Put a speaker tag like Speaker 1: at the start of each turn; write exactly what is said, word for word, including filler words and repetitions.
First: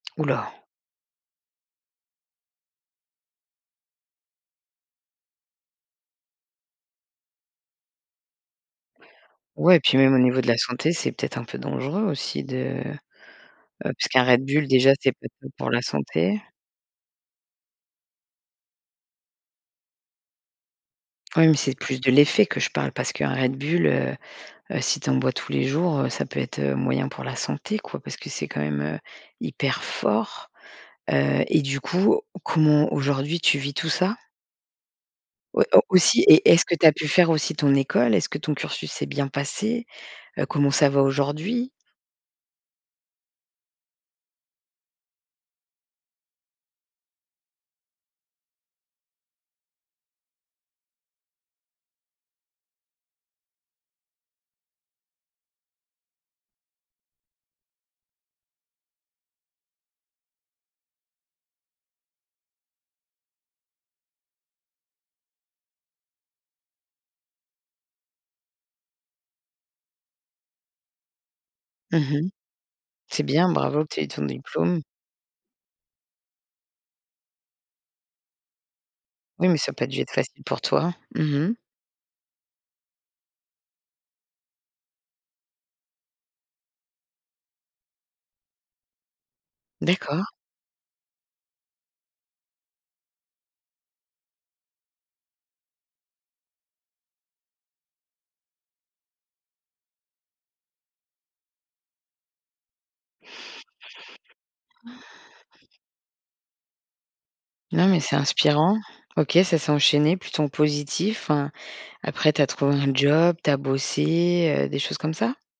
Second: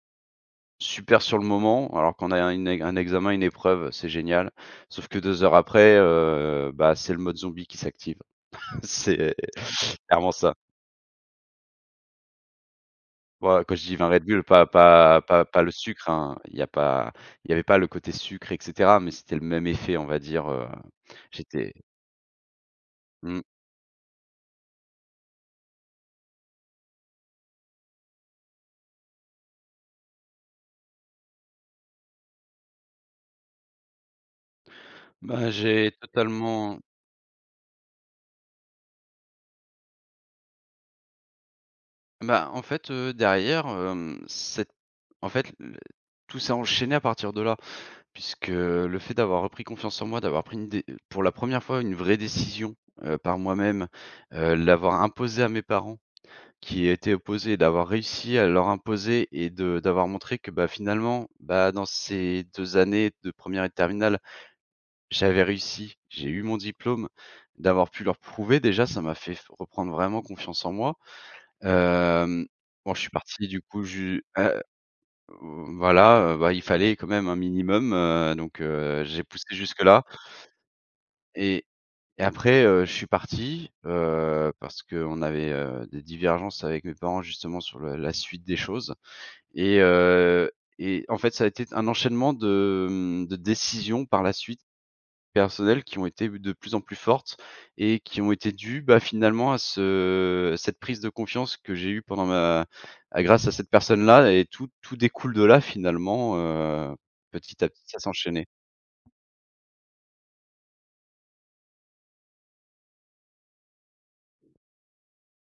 Speaker 1: Houlà.
Speaker 2: Super sur le moment alors quand on a un une un examen, une épreuve, c'est génial. Sauf que deux heures après, heu, bah, c'est le mode zombie qui s'active. C'est
Speaker 1: Ouais, puis même au
Speaker 2: clairement
Speaker 1: niveau de
Speaker 2: ça.
Speaker 1: la santé, c'est peut-être un peu dangereux aussi de,
Speaker 2: Ouais, quand je
Speaker 1: heu,
Speaker 2: dis vingt Red
Speaker 1: puisqu'un
Speaker 2: Bull,
Speaker 1: Red Bull,
Speaker 2: pas
Speaker 1: déjà, c'est
Speaker 2: pas
Speaker 1: pas
Speaker 2: pas
Speaker 1: top
Speaker 2: pas
Speaker 1: pour
Speaker 2: le
Speaker 1: la
Speaker 2: sucre, hein,
Speaker 1: santé.
Speaker 2: il y a pas il y avait pas le côté sucre, et cetera, mais c'était le même effet, on va dire, heu,
Speaker 1: Oui, mais
Speaker 2: j'étais
Speaker 1: c'est plus de l'effet que je parle parce qu'un
Speaker 2: Mmh.
Speaker 1: Red Bull, heu, heu, si tu en bois tous les jours, heu, ça peut être, heu, moyen pour la santé, quoi, parce que c'est quand même, heu, hyper fort, heu, et du coup, comment aujourd'hui tu vis tout ça?
Speaker 2: Bah,
Speaker 1: Ouais, au
Speaker 2: j'ai
Speaker 1: aussi? Et est-ce que
Speaker 2: totalement
Speaker 1: tu as pu faire aussi ton école? Est-ce que ton cursus s'est bien passé? Heu, comment ça va aujourd'hui?
Speaker 2: Bah, en fait, heu, derrière, hem, c'est en fait l tout s'est enchaîné à partir de là, puisque le fait d'avoir repris confiance en moi, d'avoir pris une dé pour la première fois une vraie décision, heu, par moi-même, heu, l'avoir imposée à mes parents, qui y étaient opposés, d'avoir réussi à leur imposer et de d'avoir montré que bah, finalement, bah, dans ces deux années de première et de terminale, j'avais réussi, j'ai eu mon diplôme. D'avoir pu leur prouver déjà, ça m'a fait f reprendre vraiment confiance en moi.
Speaker 1: Mmh mh.
Speaker 2: Hem, bon, je suis
Speaker 1: C'est
Speaker 2: parti,
Speaker 1: bien,
Speaker 2: du
Speaker 1: bravo
Speaker 2: coup,
Speaker 1: que tu aies eu
Speaker 2: ju
Speaker 1: ton
Speaker 2: ah,
Speaker 1: diplôme.
Speaker 2: voilà, heu, bah, il fallait quand même un minimum, heu, donc heu, j'ai poussé
Speaker 1: Oui, mais ça a pas du
Speaker 2: jusque-là.
Speaker 1: être facile pour toi? Mmh mh.
Speaker 2: Et et après, heu, je suis parti, heu, parce qu'on avait, heu, des divergences avec mes parents, justement, sur le la suite des choses, et
Speaker 1: D'accord.
Speaker 2: heu, et en fait, ça a été un enchaînement de, mmh, de décisions, par la suite, personnelles qui ont été de plus en plus fortes et qui ont été dues, bah, finalement, à ce à cette prise de confiance que j'ai eue pendant ma à grâce à cette personne-là et tout tout découle de là finalement, heu, petit à petit,
Speaker 1: Non,
Speaker 2: ça
Speaker 1: mais c'est
Speaker 2: s'enchaînait.
Speaker 1: inspirant. OK, ça s'est enchaîné plutôt en positif, enfin, après, tu as trouvé un job, tu as bossé, heu, des choses comme ça?